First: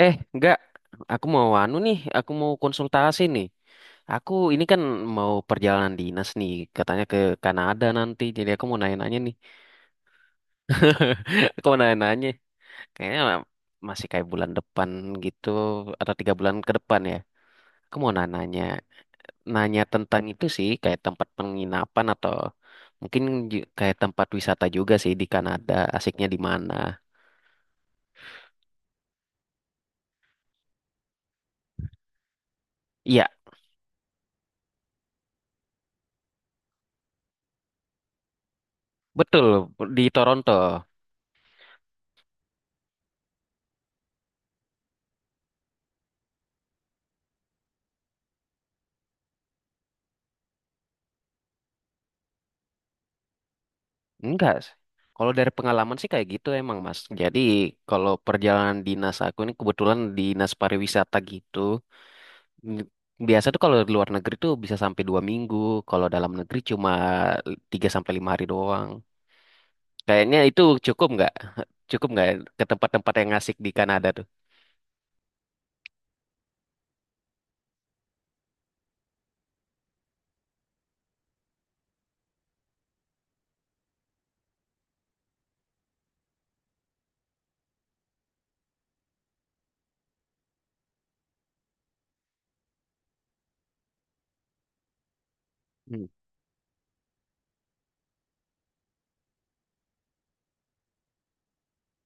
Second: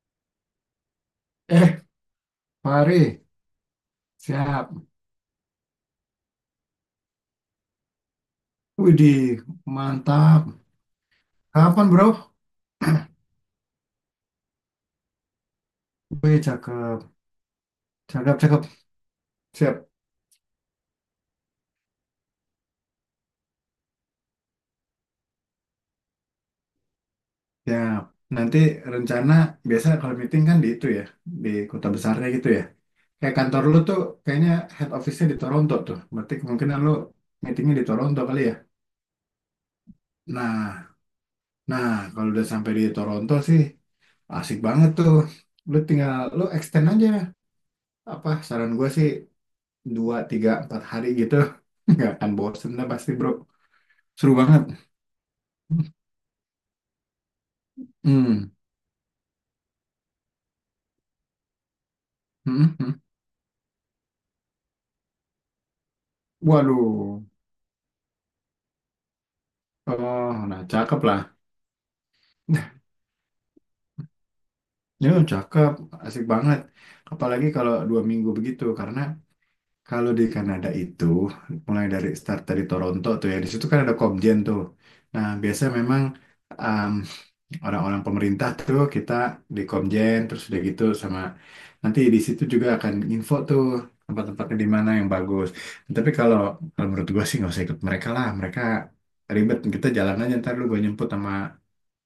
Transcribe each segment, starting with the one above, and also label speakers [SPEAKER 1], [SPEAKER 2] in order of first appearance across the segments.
[SPEAKER 1] Eh, enggak. Aku mau anu
[SPEAKER 2] Eh,
[SPEAKER 1] nih, aku mau konsultasi
[SPEAKER 2] Fari,
[SPEAKER 1] nih. Aku ini
[SPEAKER 2] siap.
[SPEAKER 1] kan mau perjalanan dinas nih, katanya ke Kanada nanti. Jadi aku mau nanya-nanya nih.
[SPEAKER 2] Widih, mantap.
[SPEAKER 1] Aku mau
[SPEAKER 2] Kapan,
[SPEAKER 1] nanya-nanya.
[SPEAKER 2] bro?
[SPEAKER 1] Kayaknya masih kayak bulan depan gitu, atau tiga
[SPEAKER 2] Wih,
[SPEAKER 1] bulan ke
[SPEAKER 2] cakep.
[SPEAKER 1] depan ya. Aku mau
[SPEAKER 2] Cakep,
[SPEAKER 1] nanya-nanya.
[SPEAKER 2] cakep.
[SPEAKER 1] Nanya
[SPEAKER 2] Siap.
[SPEAKER 1] tentang itu sih, kayak tempat penginapan atau mungkin kayak tempat wisata juga sih di Kanada. Asiknya di mana?
[SPEAKER 2] Ya, nanti rencana biasa kalau meeting kan di itu ya, di kota besarnya gitu ya.
[SPEAKER 1] Iya,
[SPEAKER 2] Kayak kantor lu tuh kayaknya head office-nya di Toronto tuh. Berarti kemungkinan lu meetingnya di Toronto kali ya.
[SPEAKER 1] betul. Di Toronto.
[SPEAKER 2] Nah, nah, kalau udah sampai di Toronto sih asik banget tuh. Lu tinggal, lu extend aja. Apa, saran gue sih 2 3 4 hari gitu nggak akan bosen lah pasti bro, seru
[SPEAKER 1] Enggak
[SPEAKER 2] banget.
[SPEAKER 1] sih. Kalau dari pengalaman sih kayak gitu emang, Mas. Jadi kalau
[SPEAKER 2] Hmm.
[SPEAKER 1] perjalanan dinas aku ini kebetulan dinas pariwisata gitu.
[SPEAKER 2] Hmm.
[SPEAKER 1] N-
[SPEAKER 2] Hmm.
[SPEAKER 1] Biasa tuh kalau di luar negeri tuh bisa sampai dua minggu. Kalau dalam negeri cuma
[SPEAKER 2] Waduh.
[SPEAKER 1] tiga sampai lima hari doang.
[SPEAKER 2] Oh,
[SPEAKER 1] Kayaknya
[SPEAKER 2] nah
[SPEAKER 1] itu
[SPEAKER 2] cakep
[SPEAKER 1] cukup
[SPEAKER 2] lah.
[SPEAKER 1] nggak? Cukup nggak ke tempat-tempat yang asik di Kanada tuh?
[SPEAKER 2] Ya cakep, asik banget, apalagi kalau 2 minggu begitu karena kalau di Kanada itu mulai dari start dari Toronto tuh ya, di situ kan ada Cobden tuh. Nah, biasanya memang orang-orang pemerintah tuh kita di Komjen terus udah gitu, sama nanti di situ juga akan info tuh tempat-tempatnya di mana yang bagus.
[SPEAKER 1] Hmm.
[SPEAKER 2] Tapi kalau menurut gue sih nggak usah ikut mereka lah, mereka ribet, kita jalan aja ntar lu gue nyemput sama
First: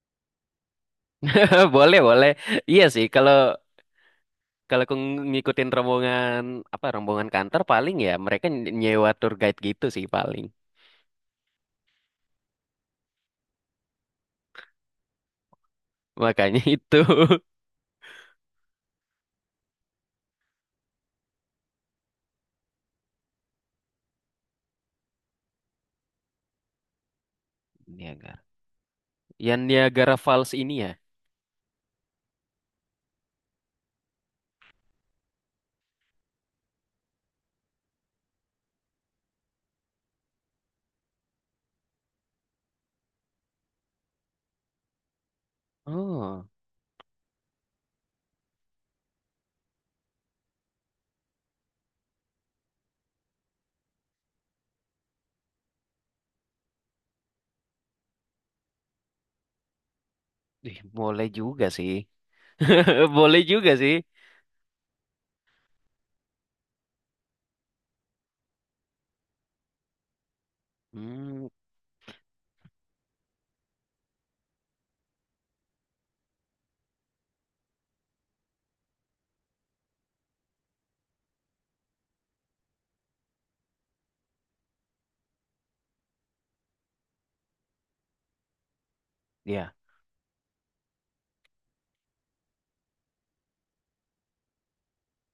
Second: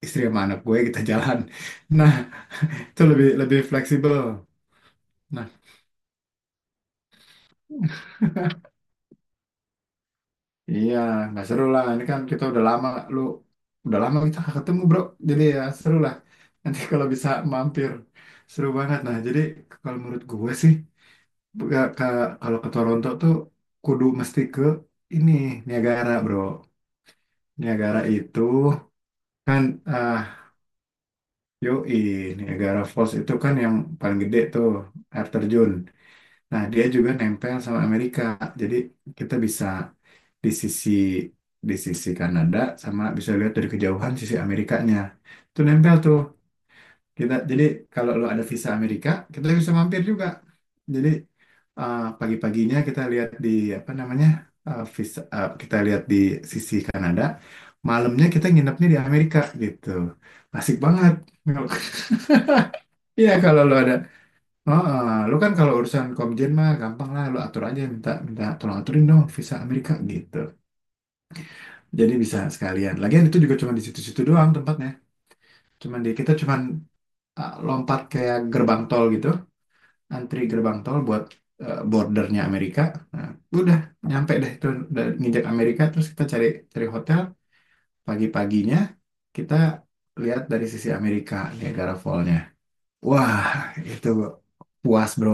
[SPEAKER 2] istri sama anak gue kita jalan.
[SPEAKER 1] Boleh,
[SPEAKER 2] Nah,
[SPEAKER 1] boleh. Iya
[SPEAKER 2] itu
[SPEAKER 1] sih,
[SPEAKER 2] lebih
[SPEAKER 1] kalau
[SPEAKER 2] lebih fleksibel.
[SPEAKER 1] kalau aku
[SPEAKER 2] Nah
[SPEAKER 1] ngikutin rombongan apa rombongan kantor paling ya mereka nyewa tour guide gitu sih paling.
[SPEAKER 2] iya, nggak seru lah, ini kan kita udah lama, lu udah lama kita nggak ketemu bro, jadi ya seru lah,
[SPEAKER 1] Makanya
[SPEAKER 2] nanti
[SPEAKER 1] itu.
[SPEAKER 2] kalau bisa mampir, seru banget. Nah, jadi kalau menurut gue sih, Nggak, Kak, kalau ke Toronto tuh kudu mesti ke ini Niagara, Bro. Niagara
[SPEAKER 1] Niaga.
[SPEAKER 2] itu
[SPEAKER 1] Yang
[SPEAKER 2] kan
[SPEAKER 1] Niagara
[SPEAKER 2] ah
[SPEAKER 1] Falls ini ya?
[SPEAKER 2] yoi, Niagara Falls itu kan yang paling gede tuh air terjun. Nah, dia juga nempel sama Amerika. Jadi kita bisa di sisi di sisi Kanada sama bisa lihat dari kejauhan sisi Amerikanya. Itu nempel tuh.
[SPEAKER 1] Oh,
[SPEAKER 2] Kita jadi kalau lu ada visa Amerika, kita bisa mampir juga. Jadi pagi-paginya kita lihat di apa namanya kita lihat di sisi Kanada. Malamnya kita nginepnya di Amerika gitu. Asik
[SPEAKER 1] ih,
[SPEAKER 2] banget.
[SPEAKER 1] boleh juga sih.
[SPEAKER 2] Iya
[SPEAKER 1] Boleh
[SPEAKER 2] kalau
[SPEAKER 1] juga
[SPEAKER 2] lu ada,
[SPEAKER 1] sih.
[SPEAKER 2] oh, eh, lu kan kalau urusan Komjen mah gampang lah, lu atur aja minta minta tolong aturin dong visa Amerika gitu.
[SPEAKER 1] Hmm,
[SPEAKER 2] Jadi bisa sekalian. Lagian itu juga cuma di situ-situ doang tempatnya. Cuman di kita cuman lompat kayak gerbang tol gitu, antri gerbang tol buat bordernya Amerika. Nah, udah nyampe deh itu, udah nginjak Amerika terus kita cari cari hotel, pagi-paginya kita
[SPEAKER 1] ya.
[SPEAKER 2] lihat dari sisi Amerika Niagara Fall-nya. Wah, itu puas, Bro.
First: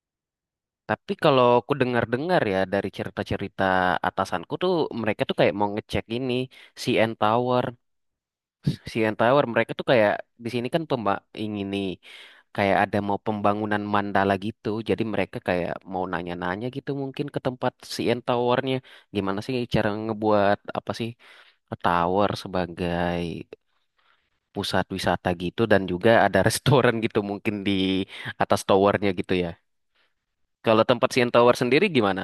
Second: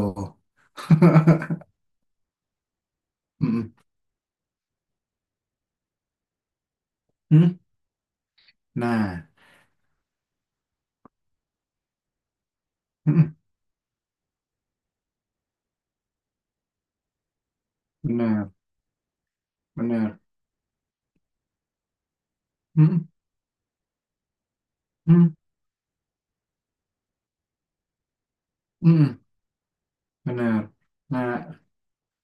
[SPEAKER 1] Tapi kalau aku dengar-dengar ya dari cerita-cerita
[SPEAKER 2] Mm-mm.
[SPEAKER 1] atasanku tuh mereka tuh kayak mau ngecek ini CN
[SPEAKER 2] Mm.
[SPEAKER 1] Tower. CN
[SPEAKER 2] Nah,
[SPEAKER 1] Tower mereka tuh kayak di sini kan pemba ingin nih kayak ada mau
[SPEAKER 2] mm-mm.
[SPEAKER 1] pembangunan mandala gitu. Jadi mereka kayak mau nanya-nanya gitu mungkin ke tempat CN
[SPEAKER 2] Benar,
[SPEAKER 1] Towernya. Gimana sih cara
[SPEAKER 2] benar.
[SPEAKER 1] ngebuat apa sih tower
[SPEAKER 2] Mm-mm.
[SPEAKER 1] sebagai pusat wisata
[SPEAKER 2] Mm.
[SPEAKER 1] gitu dan juga ada restoran gitu mungkin di atas towernya
[SPEAKER 2] Mm-mm.
[SPEAKER 1] gitu ya.
[SPEAKER 2] Benar.
[SPEAKER 1] Kalau tempat CN Tower
[SPEAKER 2] Nah,
[SPEAKER 1] sendiri gimana?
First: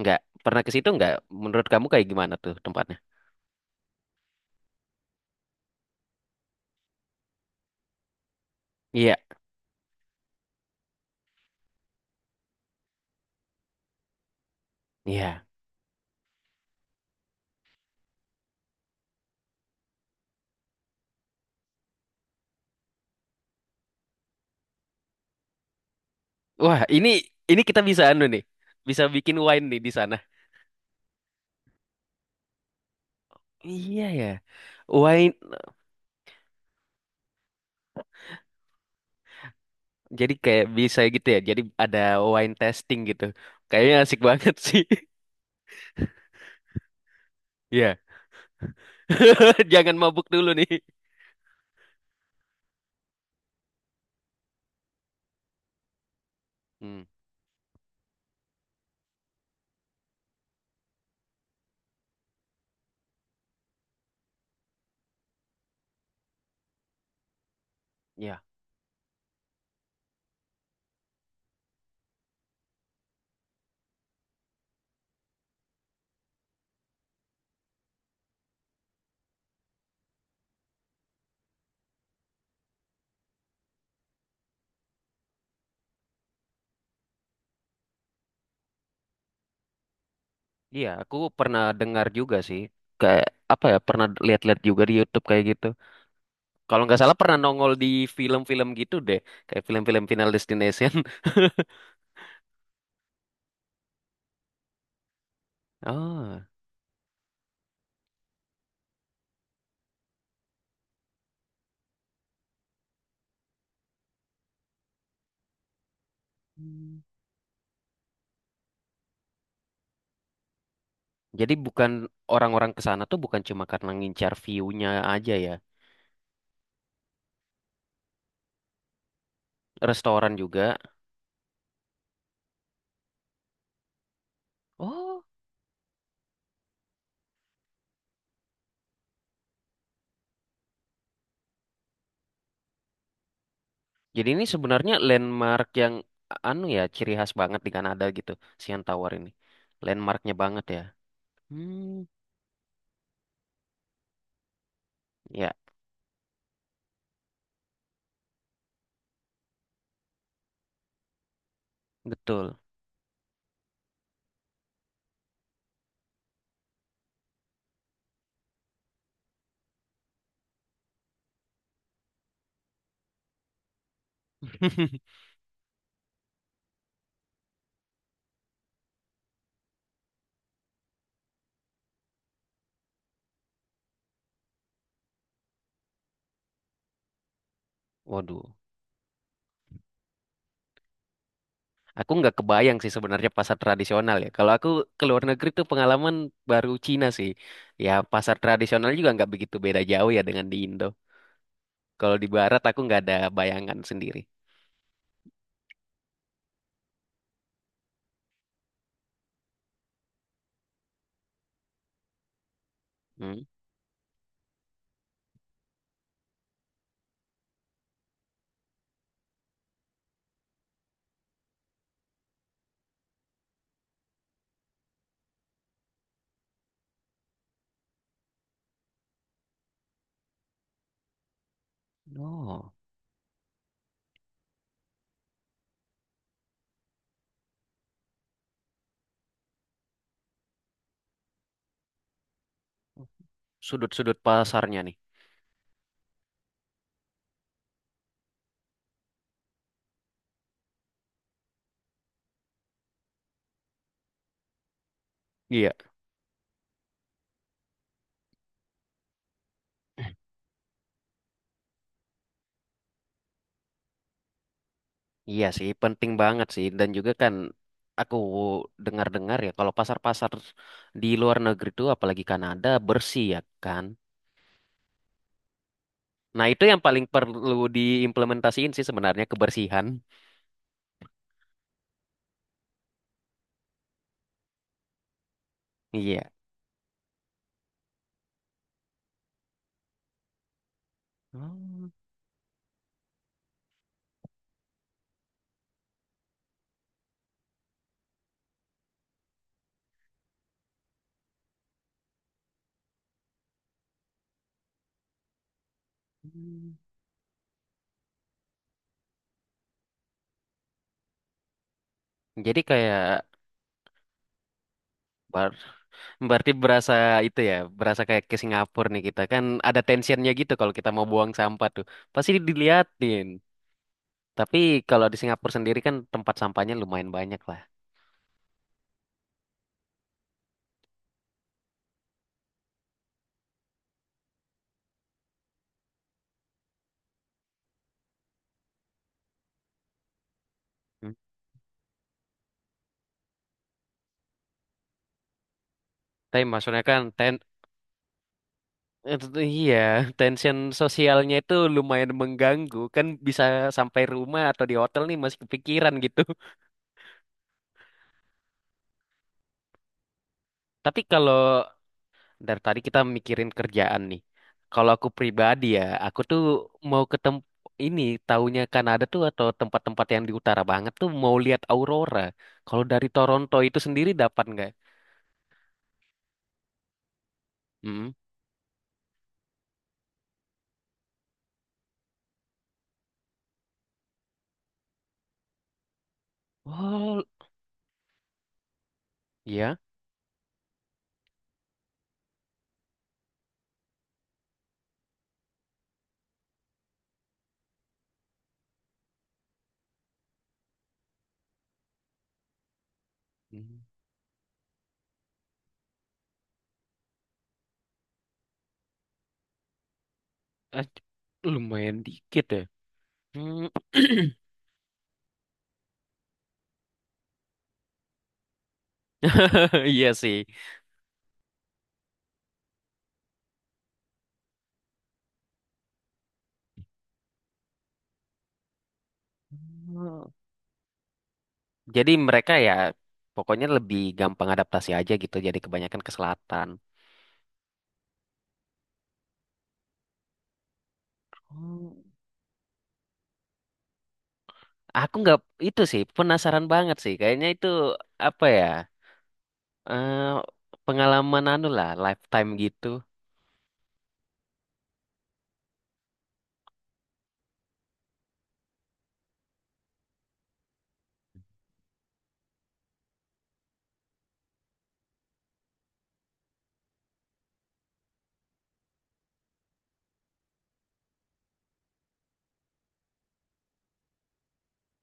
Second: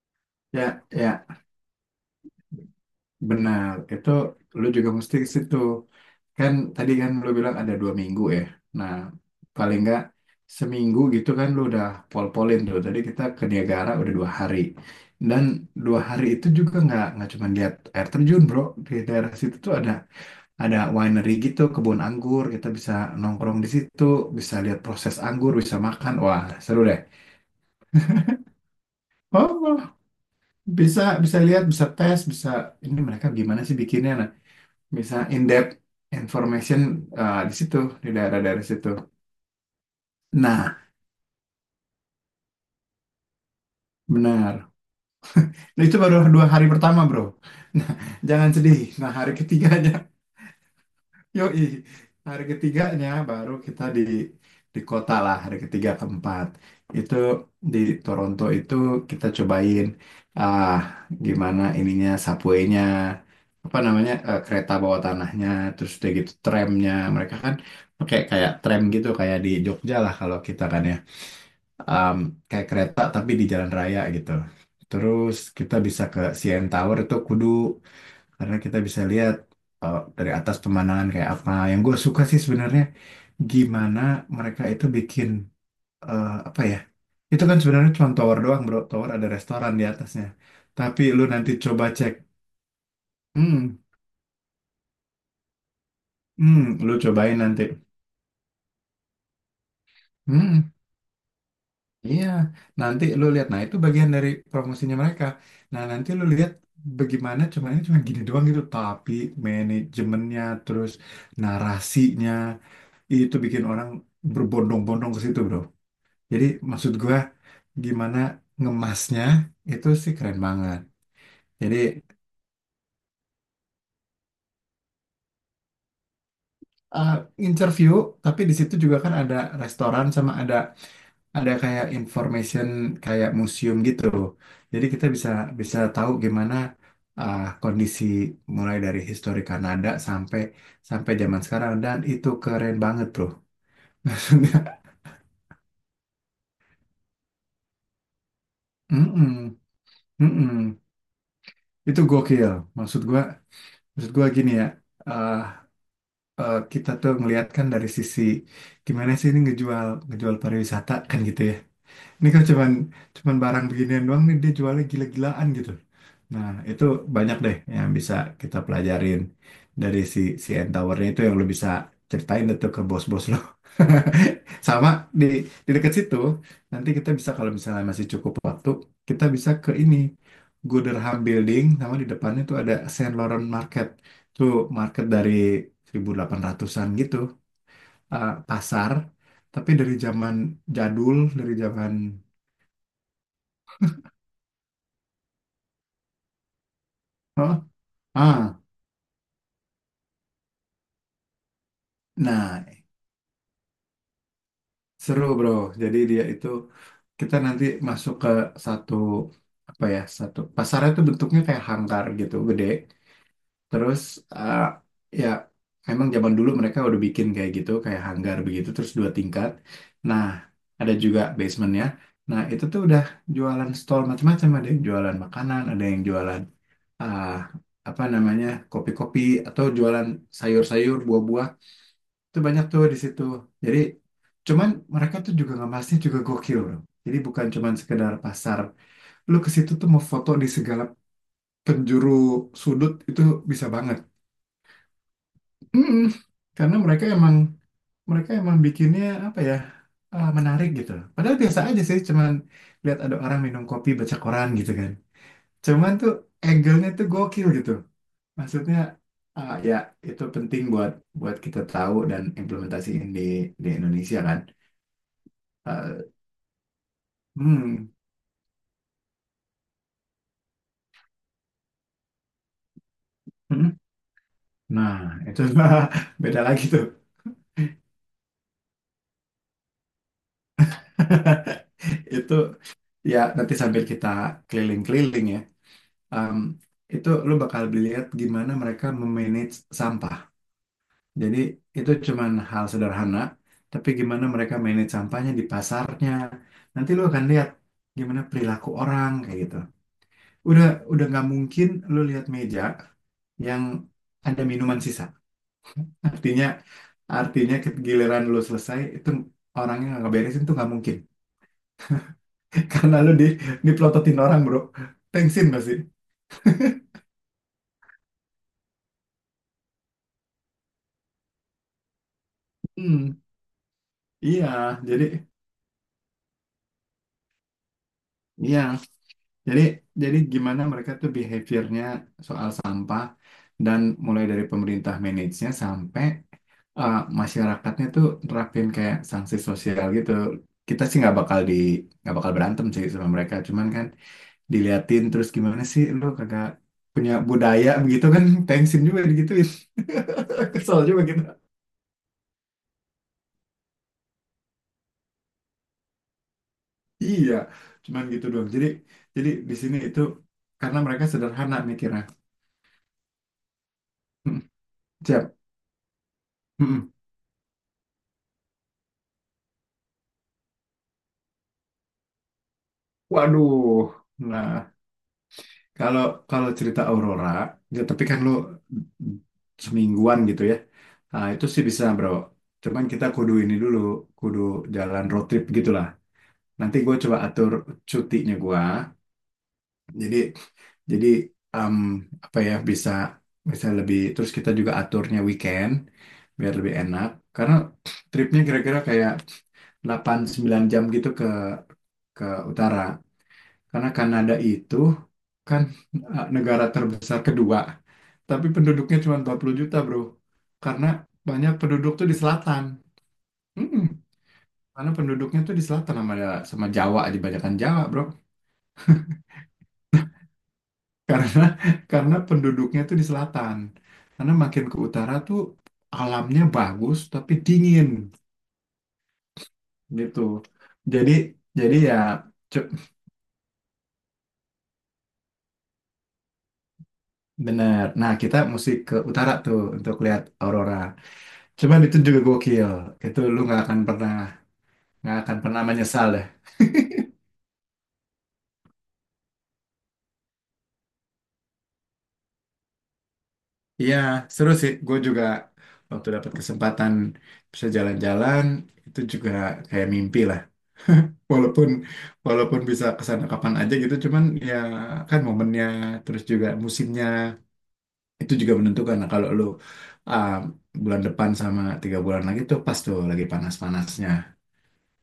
[SPEAKER 1] Nggak pernah ke
[SPEAKER 2] ya
[SPEAKER 1] situ nggak?
[SPEAKER 2] ya
[SPEAKER 1] Menurut kamu kayak gimana tuh tempatnya?
[SPEAKER 2] benar. Itu lu juga mesti ke situ. Kan tadi kan lu bilang ada 2 minggu ya. Nah,
[SPEAKER 1] Iya,
[SPEAKER 2] paling nggak seminggu gitu kan lu udah pol-polin tuh. Tadi kita ke Niagara udah 2 hari. Dan
[SPEAKER 1] iya.
[SPEAKER 2] 2 hari itu juga nggak cuma lihat air terjun bro. Di daerah situ tuh ada winery gitu, kebun anggur. Kita bisa nongkrong di situ, bisa lihat proses anggur, bisa makan. Wah, seru
[SPEAKER 1] Wah,
[SPEAKER 2] deh.
[SPEAKER 1] ini kita bisa anu nih. Bisa bikin wine nih di
[SPEAKER 2] Oh,
[SPEAKER 1] sana.
[SPEAKER 2] bisa bisa lihat, bisa tes, bisa ini, mereka gimana sih
[SPEAKER 1] Iya
[SPEAKER 2] bikinnya?
[SPEAKER 1] ya.
[SPEAKER 2] Nah, bisa
[SPEAKER 1] Wine
[SPEAKER 2] in depth information di situ, di daerah-daerah situ.
[SPEAKER 1] jadi kayak
[SPEAKER 2] Nah,
[SPEAKER 1] bisa gitu ya. Jadi ada wine testing gitu. Kayaknya asik banget
[SPEAKER 2] benar.
[SPEAKER 1] sih.
[SPEAKER 2] Nah, itu baru 2 hari pertama, bro. Nah,
[SPEAKER 1] Iya.
[SPEAKER 2] jangan sedih. Nah, hari ketiganya,
[SPEAKER 1] Jangan mabuk dulu nih.
[SPEAKER 2] yoi. Hari ketiganya baru kita di kota lah, hari ketiga keempat.
[SPEAKER 1] Hmm,
[SPEAKER 2] Itu di Toronto itu kita cobain ah gimana ininya subway-nya, apa namanya kereta bawah tanahnya, terus udah gitu tramnya. Mereka kan pakai
[SPEAKER 1] ya.
[SPEAKER 2] kayak tram gitu kayak di Jogja lah kalau kita kan ya, um, kayak kereta tapi di jalan raya gitu. Terus kita bisa ke CN Tower itu kudu karena kita bisa lihat dari atas pemandangan kayak apa. Yang gue suka sih sebenarnya gimana mereka itu bikin apa ya? Itu kan sebenarnya cuma tower doang, bro. Tower ada restoran di atasnya.
[SPEAKER 1] Iya,
[SPEAKER 2] Tapi
[SPEAKER 1] aku
[SPEAKER 2] lu nanti
[SPEAKER 1] pernah
[SPEAKER 2] coba
[SPEAKER 1] dengar
[SPEAKER 2] cek.
[SPEAKER 1] juga sih. Kayak apa ya?
[SPEAKER 2] Hmm,
[SPEAKER 1] Pernah lihat-lihat juga di YouTube kayak gitu.
[SPEAKER 2] hmm,
[SPEAKER 1] Kalau
[SPEAKER 2] lu
[SPEAKER 1] nggak salah pernah
[SPEAKER 2] cobain nanti.
[SPEAKER 1] nongol di film-film gitu deh, kayak film-film Final
[SPEAKER 2] Hmm.
[SPEAKER 1] Destination.
[SPEAKER 2] Iya, nanti lu lihat. Nah, itu bagian dari promosinya mereka. Nah, nanti lu
[SPEAKER 1] Oh.
[SPEAKER 2] lihat bagaimana, cuman ini cuma gini doang gitu, tapi manajemennya terus narasinya itu bikin orang berbondong-bondong ke situ, Bro. Jadi maksud
[SPEAKER 1] Hmm.
[SPEAKER 2] gua, gimana ngemasnya itu sih keren banget.
[SPEAKER 1] Jadi
[SPEAKER 2] Jadi
[SPEAKER 1] bukan orang-orang ke sana tuh bukan cuma karena ngincar view-nya aja ya.
[SPEAKER 2] uh, interview, tapi di situ juga kan ada restoran sama
[SPEAKER 1] Restoran
[SPEAKER 2] ada
[SPEAKER 1] juga.
[SPEAKER 2] ada kayak information kayak museum gitu. Jadi kita
[SPEAKER 1] Oh.
[SPEAKER 2] bisa bisa tahu gimana kondisi, mulai dari histori Kanada sampai sampai zaman sekarang, dan itu keren banget, bro.
[SPEAKER 1] Jadi ini sebenarnya landmark yang anu ya, ciri khas banget di Kanada gitu, Sian Tower ini.
[SPEAKER 2] Mm-mm,
[SPEAKER 1] Landmarknya banget ya.
[SPEAKER 2] mm-mm. Itu
[SPEAKER 1] Hmm,
[SPEAKER 2] gokil. Maksud gua, maksud gua, gini ya. uh,
[SPEAKER 1] ya,
[SPEAKER 2] kita tuh melihatkan dari sisi gimana sih ini ngejual ngejual pariwisata kan gitu ya. Ini kan
[SPEAKER 1] betul.
[SPEAKER 2] cuman cuman barang beginian doang nih dia jualnya gila-gilaan gitu. Nah, itu banyak deh yang bisa kita pelajarin dari si si N Tower-nya itu yang lu bisa ceritain itu ke bos-bos lo. Sama di di dekat situ, nanti kita bisa kalau misalnya masih cukup waktu, kita bisa ke ini Gooderham Building sama di depannya tuh ada Saint Laurent Market. Tuh market dari 1800-an gitu, eh,
[SPEAKER 1] Waduh.
[SPEAKER 2] pasar tapi dari zaman jadul, dari zaman.
[SPEAKER 1] Aku nggak kebayang sih sebenarnya pasar tradisional ya. Kalau aku ke luar negeri tuh pengalaman baru Cina sih.
[SPEAKER 2] Oh,
[SPEAKER 1] Ya pasar
[SPEAKER 2] ah,
[SPEAKER 1] tradisional juga nggak begitu beda jauh ya dengan di Indo. Kalau di Barat
[SPEAKER 2] nah
[SPEAKER 1] aku nggak ada bayangan sendiri.
[SPEAKER 2] seru bro. Jadi dia itu kita nanti masuk ke satu apa ya, satu pasarnya itu bentuknya kayak hangkar gitu gede
[SPEAKER 1] Hmm.
[SPEAKER 2] terus eh, ya emang zaman dulu mereka udah bikin kayak gitu kayak hanggar begitu terus 2 tingkat. Nah, ada juga basementnya. Nah, itu tuh udah jualan stall macam-macam, ada yang jualan makanan, ada yang jualan ah, apa namanya, kopi-kopi atau jualan sayur-sayur buah-buah, itu banyak
[SPEAKER 1] Oh,
[SPEAKER 2] tuh di situ. Jadi cuman mereka tuh juga ngemasnya juga gokil bro. Jadi bukan cuman sekedar pasar. Lu ke situ tuh mau foto di segala penjuru sudut itu bisa banget.
[SPEAKER 1] sudut-sudut pasarnya nih.
[SPEAKER 2] Mm. Karena mereka emang, mereka emang bikinnya apa ya, menarik gitu. Padahal biasa aja sih, cuman lihat ada orang minum kopi baca koran gitu kan.
[SPEAKER 1] Iya.
[SPEAKER 2] Cuman tuh angle-nya tuh gokil gitu. Maksudnya ah, ya, itu penting buat buat kita tahu dan implementasiin di Indonesia kan.
[SPEAKER 1] Iya sih, penting
[SPEAKER 2] Eh,
[SPEAKER 1] banget sih. Dan juga kan
[SPEAKER 2] Hmm.
[SPEAKER 1] aku dengar-dengar ya kalau pasar-pasar di luar negeri tuh apalagi Kanada bersih ya
[SPEAKER 2] Hmm.
[SPEAKER 1] kan.
[SPEAKER 2] Nah, itu beda
[SPEAKER 1] Nah
[SPEAKER 2] lagi
[SPEAKER 1] itu yang paling
[SPEAKER 2] tuh.
[SPEAKER 1] perlu diimplementasiin sih sebenarnya kebersihan.
[SPEAKER 2] Itu ya nanti sambil kita keliling-keliling ya.
[SPEAKER 1] Iya.
[SPEAKER 2] em, itu lu bakal lihat gimana mereka memanage sampah. Jadi
[SPEAKER 1] Oh.
[SPEAKER 2] itu cuman hal sederhana, tapi gimana mereka manage sampahnya di pasarnya. Nanti lu akan lihat gimana perilaku orang kayak gitu. Udah udah nggak mungkin lu lihat meja yang ada minuman sisa. Artinya,
[SPEAKER 1] Hmm.
[SPEAKER 2] Artinya ke- giliran lu selesai itu orangnya nggak beresin tuh nggak mungkin.
[SPEAKER 1] Jadi
[SPEAKER 2] Karena
[SPEAKER 1] kayak
[SPEAKER 2] lu di dipelototin orang bro, tensin
[SPEAKER 1] bar
[SPEAKER 2] pasti.
[SPEAKER 1] berarti berasa itu ya, berasa kayak ke Singapura nih kita kan ada tensionnya gitu kalau kita mau buang sampah tuh. Pasti
[SPEAKER 2] Hmm,
[SPEAKER 1] diliatin.
[SPEAKER 2] iya.
[SPEAKER 1] Tapi
[SPEAKER 2] jadi
[SPEAKER 1] kalau di Singapura sendiri kan tempat sampahnya lumayan banyak lah.
[SPEAKER 2] iya jadi jadi gimana mereka tuh behaviornya soal sampah, dan mulai dari pemerintah manage-nya sampai uh, masyarakatnya tuh nerapin kayak sanksi sosial gitu. Kita sih
[SPEAKER 1] Hmm.
[SPEAKER 2] nggak bakal berantem sih sama mereka, cuman kan diliatin terus, gimana sih lu
[SPEAKER 1] Tapi
[SPEAKER 2] kagak
[SPEAKER 1] maksudnya kan
[SPEAKER 2] punya
[SPEAKER 1] ten
[SPEAKER 2] budaya begitu kan, tensin juga
[SPEAKER 1] itu tuh
[SPEAKER 2] digituin.
[SPEAKER 1] iya, tension
[SPEAKER 2] Kesel juga gitu,
[SPEAKER 1] sosialnya itu lumayan mengganggu. Kan bisa sampai rumah atau di hotel nih masih kepikiran gitu.
[SPEAKER 2] iya, cuman gitu doang. Jadi di sini itu karena
[SPEAKER 1] Tapi
[SPEAKER 2] mereka
[SPEAKER 1] kalau
[SPEAKER 2] sederhana mikirnya.
[SPEAKER 1] Dari tadi kita mikirin kerjaan nih.
[SPEAKER 2] Hmm,
[SPEAKER 1] Kalau aku
[SPEAKER 2] siap.
[SPEAKER 1] pribadi ya, aku tuh
[SPEAKER 2] Hmm. Hmm.
[SPEAKER 1] mau ke tem ini taunya Kanada tuh atau tempat-tempat yang di utara banget tuh mau lihat aurora. Kalau dari Toronto itu
[SPEAKER 2] Waduh.
[SPEAKER 1] sendiri dapat
[SPEAKER 2] Nah,
[SPEAKER 1] nggak?
[SPEAKER 2] kalau, kalau cerita Aurora ya tapi
[SPEAKER 1] Hmm.
[SPEAKER 2] kan lu semingguan gitu ya. Nah, itu sih bisa bro, cuman kita kudu ini dulu, kudu jalan road trip gitulah. Nanti gue coba
[SPEAKER 1] Oh,
[SPEAKER 2] atur cutinya gue.
[SPEAKER 1] ya.
[SPEAKER 2] Jadi jadi em, apa ya, bisa bisa lebih, terus kita juga aturnya weekend biar lebih enak karena tripnya kira-kira kayak 8 9 jam gitu ke utara,
[SPEAKER 1] Hmm.
[SPEAKER 2] karena Kanada itu kan negara terbesar kedua tapi penduduknya cuma 40 juta bro,
[SPEAKER 1] Eh,
[SPEAKER 2] karena banyak penduduk
[SPEAKER 1] lumayan
[SPEAKER 2] tuh di
[SPEAKER 1] dikit ya.
[SPEAKER 2] selatan.
[SPEAKER 1] Hmm.
[SPEAKER 2] Mm-mm. Karena penduduknya tuh di selatan, sama sama Jawa dibanyakan Jawa bro,
[SPEAKER 1] Iya sih.
[SPEAKER 2] karena karena penduduknya tuh di selatan, karena makin ke utara tuh alamnya bagus tapi dingin gitu.
[SPEAKER 1] Hmm.
[SPEAKER 2] jadi jadi ya
[SPEAKER 1] Jadi mereka
[SPEAKER 2] cu-
[SPEAKER 1] ya pokoknya lebih gampang adaptasi aja gitu. Jadi kebanyakan ke selatan.
[SPEAKER 2] bener, nah kita mesti ke utara tuh untuk lihat aurora, cuman itu
[SPEAKER 1] Oh.
[SPEAKER 2] juga gokil, itu lu nggak akan pernah
[SPEAKER 1] Aku
[SPEAKER 2] nggak akan
[SPEAKER 1] nggak
[SPEAKER 2] pernah
[SPEAKER 1] itu sih
[SPEAKER 2] menyesal deh.
[SPEAKER 1] penasaran banget sih. Kayaknya itu apa ya? eh Pengalaman anu lah, lifetime gitu.
[SPEAKER 2] Iya seru sih, gue juga waktu dapat kesempatan bisa jalan-jalan, itu juga kayak mimpi lah, walaupun walaupun bisa kesana kapan aja gitu cuman ya, kan momennya terus juga musimnya itu juga menentukan. Nah kalau lu ah, bulan depan sama 3 bulan lagi tuh pas tuh lagi panas-panasnya,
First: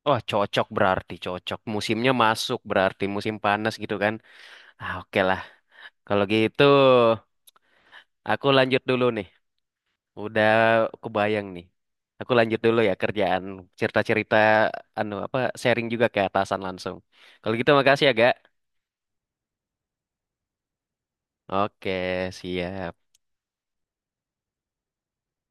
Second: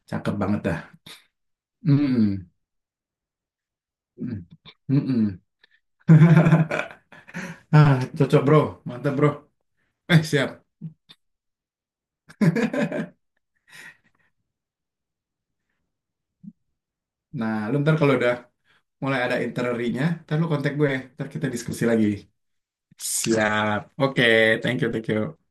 [SPEAKER 1] Wah
[SPEAKER 2] cakep banget
[SPEAKER 1] cocok
[SPEAKER 2] dah.
[SPEAKER 1] berarti cocok. Musimnya
[SPEAKER 2] Mm-mm.
[SPEAKER 1] masuk berarti musim panas gitu kan.
[SPEAKER 2] Mm.
[SPEAKER 1] Ah oke
[SPEAKER 2] Mm-mm.
[SPEAKER 1] lah. Kalau gitu
[SPEAKER 2] Ah cocok
[SPEAKER 1] aku
[SPEAKER 2] bro,
[SPEAKER 1] lanjut dulu
[SPEAKER 2] mantap
[SPEAKER 1] nih.
[SPEAKER 2] bro, eh
[SPEAKER 1] Udah
[SPEAKER 2] siap.
[SPEAKER 1] kebayang nih. Aku lanjut dulu ya kerjaan cerita-cerita anu apa sharing juga ke atasan langsung. Kalau
[SPEAKER 2] Nah
[SPEAKER 1] gitu
[SPEAKER 2] lu ntar
[SPEAKER 1] makasih ya,
[SPEAKER 2] kalau
[SPEAKER 1] Gak.
[SPEAKER 2] udah mulai ada itinerary-nya ntar lu kontak gue ntar kita diskusi
[SPEAKER 1] Oke,
[SPEAKER 2] lagi,
[SPEAKER 1] siap.
[SPEAKER 2] siap oke, thank you